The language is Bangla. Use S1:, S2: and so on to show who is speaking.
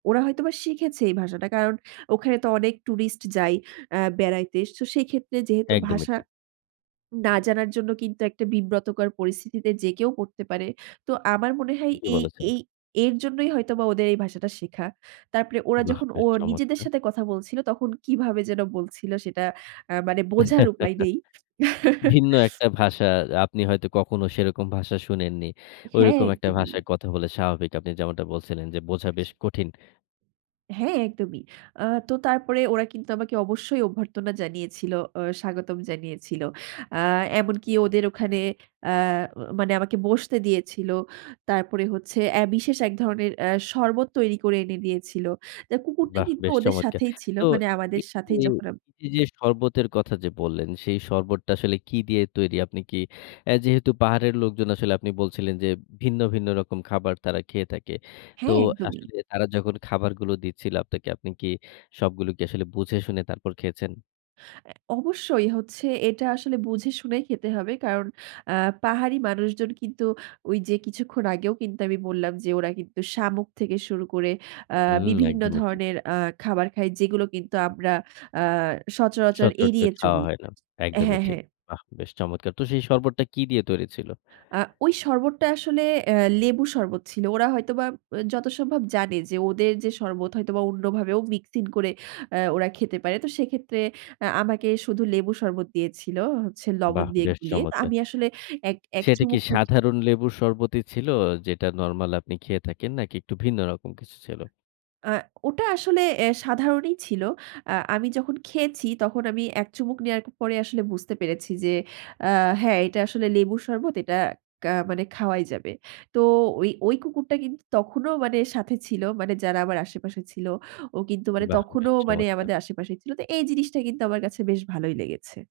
S1: ওরা হয়তোবা শিখেছে এই ভাষাটা। কারণ ওখানে তো অনেক টুরিস্ট যায় অ্যা বেড়াইতে। তো সেই ক্ষেত্রে যেহেতু
S2: একদমই
S1: ভাষা
S2: ঠিক।
S1: না জানার জন্য কিন্তু একটা বিব্রতকর পরিস্থিতিতে যে কেউ পড়তে পারে। তো আমার মনে হয়
S2: ঠিকই
S1: এই
S2: বলেছেন।
S1: এই এর জন্যই হয়তোবা ওদের এই ভাষাটা শেখা। তারপরে ওরা
S2: বাহ!
S1: যখন ও
S2: বেশ
S1: নিজেদের
S2: চমৎকার!
S1: সাথে কথা বলছিল তখন কিভাবে যেন বলছিল, সেটা অ্যা মানে বোঝার উপায় নেই।
S2: ভিন্ন একটা ভাষা। আপনি হয়তো কখনো সেরকম ভাষা শুনেননি।
S1: হ্যাঁ
S2: ঐরকম একটা
S1: একদমই।
S2: ভাষায় কথা বলে স্বাভাবিক। আপনি যেমনটা বলছিলেন যে বোঝা বেশ কঠিন।
S1: হ্যাঁ একদমই। আ তো তারপরে ওরা কিন্তু আমাকে অবশ্যই অভ্যর্থনা জানিয়েছিল। অ স্বাগতম জানিয়েছিল। আ এমনকি ওদের ওখানে অ্যা মানে আমাকে বসতে দিয়েছিল। তারপরে হচ্ছে অ্যা বিশেষ এক ধরনের অ্যা শরবত তৈরি করে এনে দিয়েছিল। তো কুকুরটা
S2: বাহ!
S1: কিন্তু
S2: বেশ
S1: ওদের
S2: চমৎকার!
S1: সাথেই ছিল
S2: তো
S1: মানে আমাদের
S2: এই যে,
S1: সাথেই যখন আম
S2: এইযে যে শরবতের কথা যে বললেন সেই শরবতটা আসলে কি দিয়ে তৈরি? আপনি কি অ্যা যেহেতু পাহাড়ের লোকজন আসলে আপনি বলছিলেন যে, ভিন্ন, ভিন্ন রকম খাবার তারা খেয়ে থাকে। তো
S1: হ্যাঁ একদমই।
S2: আসলে তারা যখন খাবারগুলো দিচ্ছিল আপনাকে, আপনি কি সবগুলো কি আসলে বুঝে শুনে তারপর খেয়েছেন?
S1: অ্যা অবশ্যই হচ্ছে এটা আসলে বুঝে শুনেই খেতে হবে। কারণ আ পাহাড়ি মানুষজন কিন্তু ওই যে কিছুক্ষণ আগেও কিন্তু আমি বললাম যে ওরা কিন্তু শামুক থেকে শুরু করে অ্যা
S2: হুম
S1: বিভিন্ন
S2: একদমই ঠিক।
S1: ধরনের অ্যা খাবার খায় যেগুলো কিন্তু আমরা আ সচরাচর
S2: সচরাচর
S1: এড়িয়ে
S2: খাওয়া
S1: চলি।
S2: হয় না। একদমই
S1: হ্যাঁ,
S2: ঠিক।
S1: হ্যাঁ।
S2: বাহ! বেশ চমৎকার! তো সেই শরবতটা কি দিয়ে তৈরি ছিল?
S1: আ ওই শরবতটা আসলে অ্যা লেবু শরবত ছিল। ওরা হয়তোবা অ যথা সম্ভব জানে যে ওদের যে শরবত হয়তো বা অন্যভাবেও মিক্সিং করে অ্যা ওরা খেতে পারে। তো সেক্ষেত্রে অ্যা আমাকে শুধু লেবু শরবত দিয়েছিল হচ্ছে লবণ
S2: বাহ!
S1: দিয়ে
S2: বেশ
S1: গুলিয়ে। তো
S2: চমৎকার।
S1: আমি আসলে এক এক
S2: সেটা কি
S1: চুমুক মুখে
S2: সাধারণ লেবুর শরবতই ছিল যেটা নরমাল আপনি খেয়ে থাকেন? নাকি একটু ভিন্ন রকম কিছু ছিল?
S1: অ্যা ওটা আসলে এ সাধারণই ছিল। আ আমি যখন খেয়েছি, তখন আমি এক চুমুক নেওয়ার পরে আসলে বুঝতে পেরেছি যে, অ্যা হ্যাঁ এটা আসলে লেবুর শরবত এটা কা মানে খাওয়াই যাবে। তো ওই ওই কুকুরটা কিন্তু তখনও মানে সাথে ছিল, মানে যারা আমার আশেপাশে ছিল। ও কিন্তু মানে
S2: বাহ! বেশ
S1: তখনও মানে
S2: চমৎকার!
S1: আমাদের আশেপাশেই ছিল। তো এই জিনিসটা কিন্তু আমার কাছে বেশ ভালোই লেগেছে।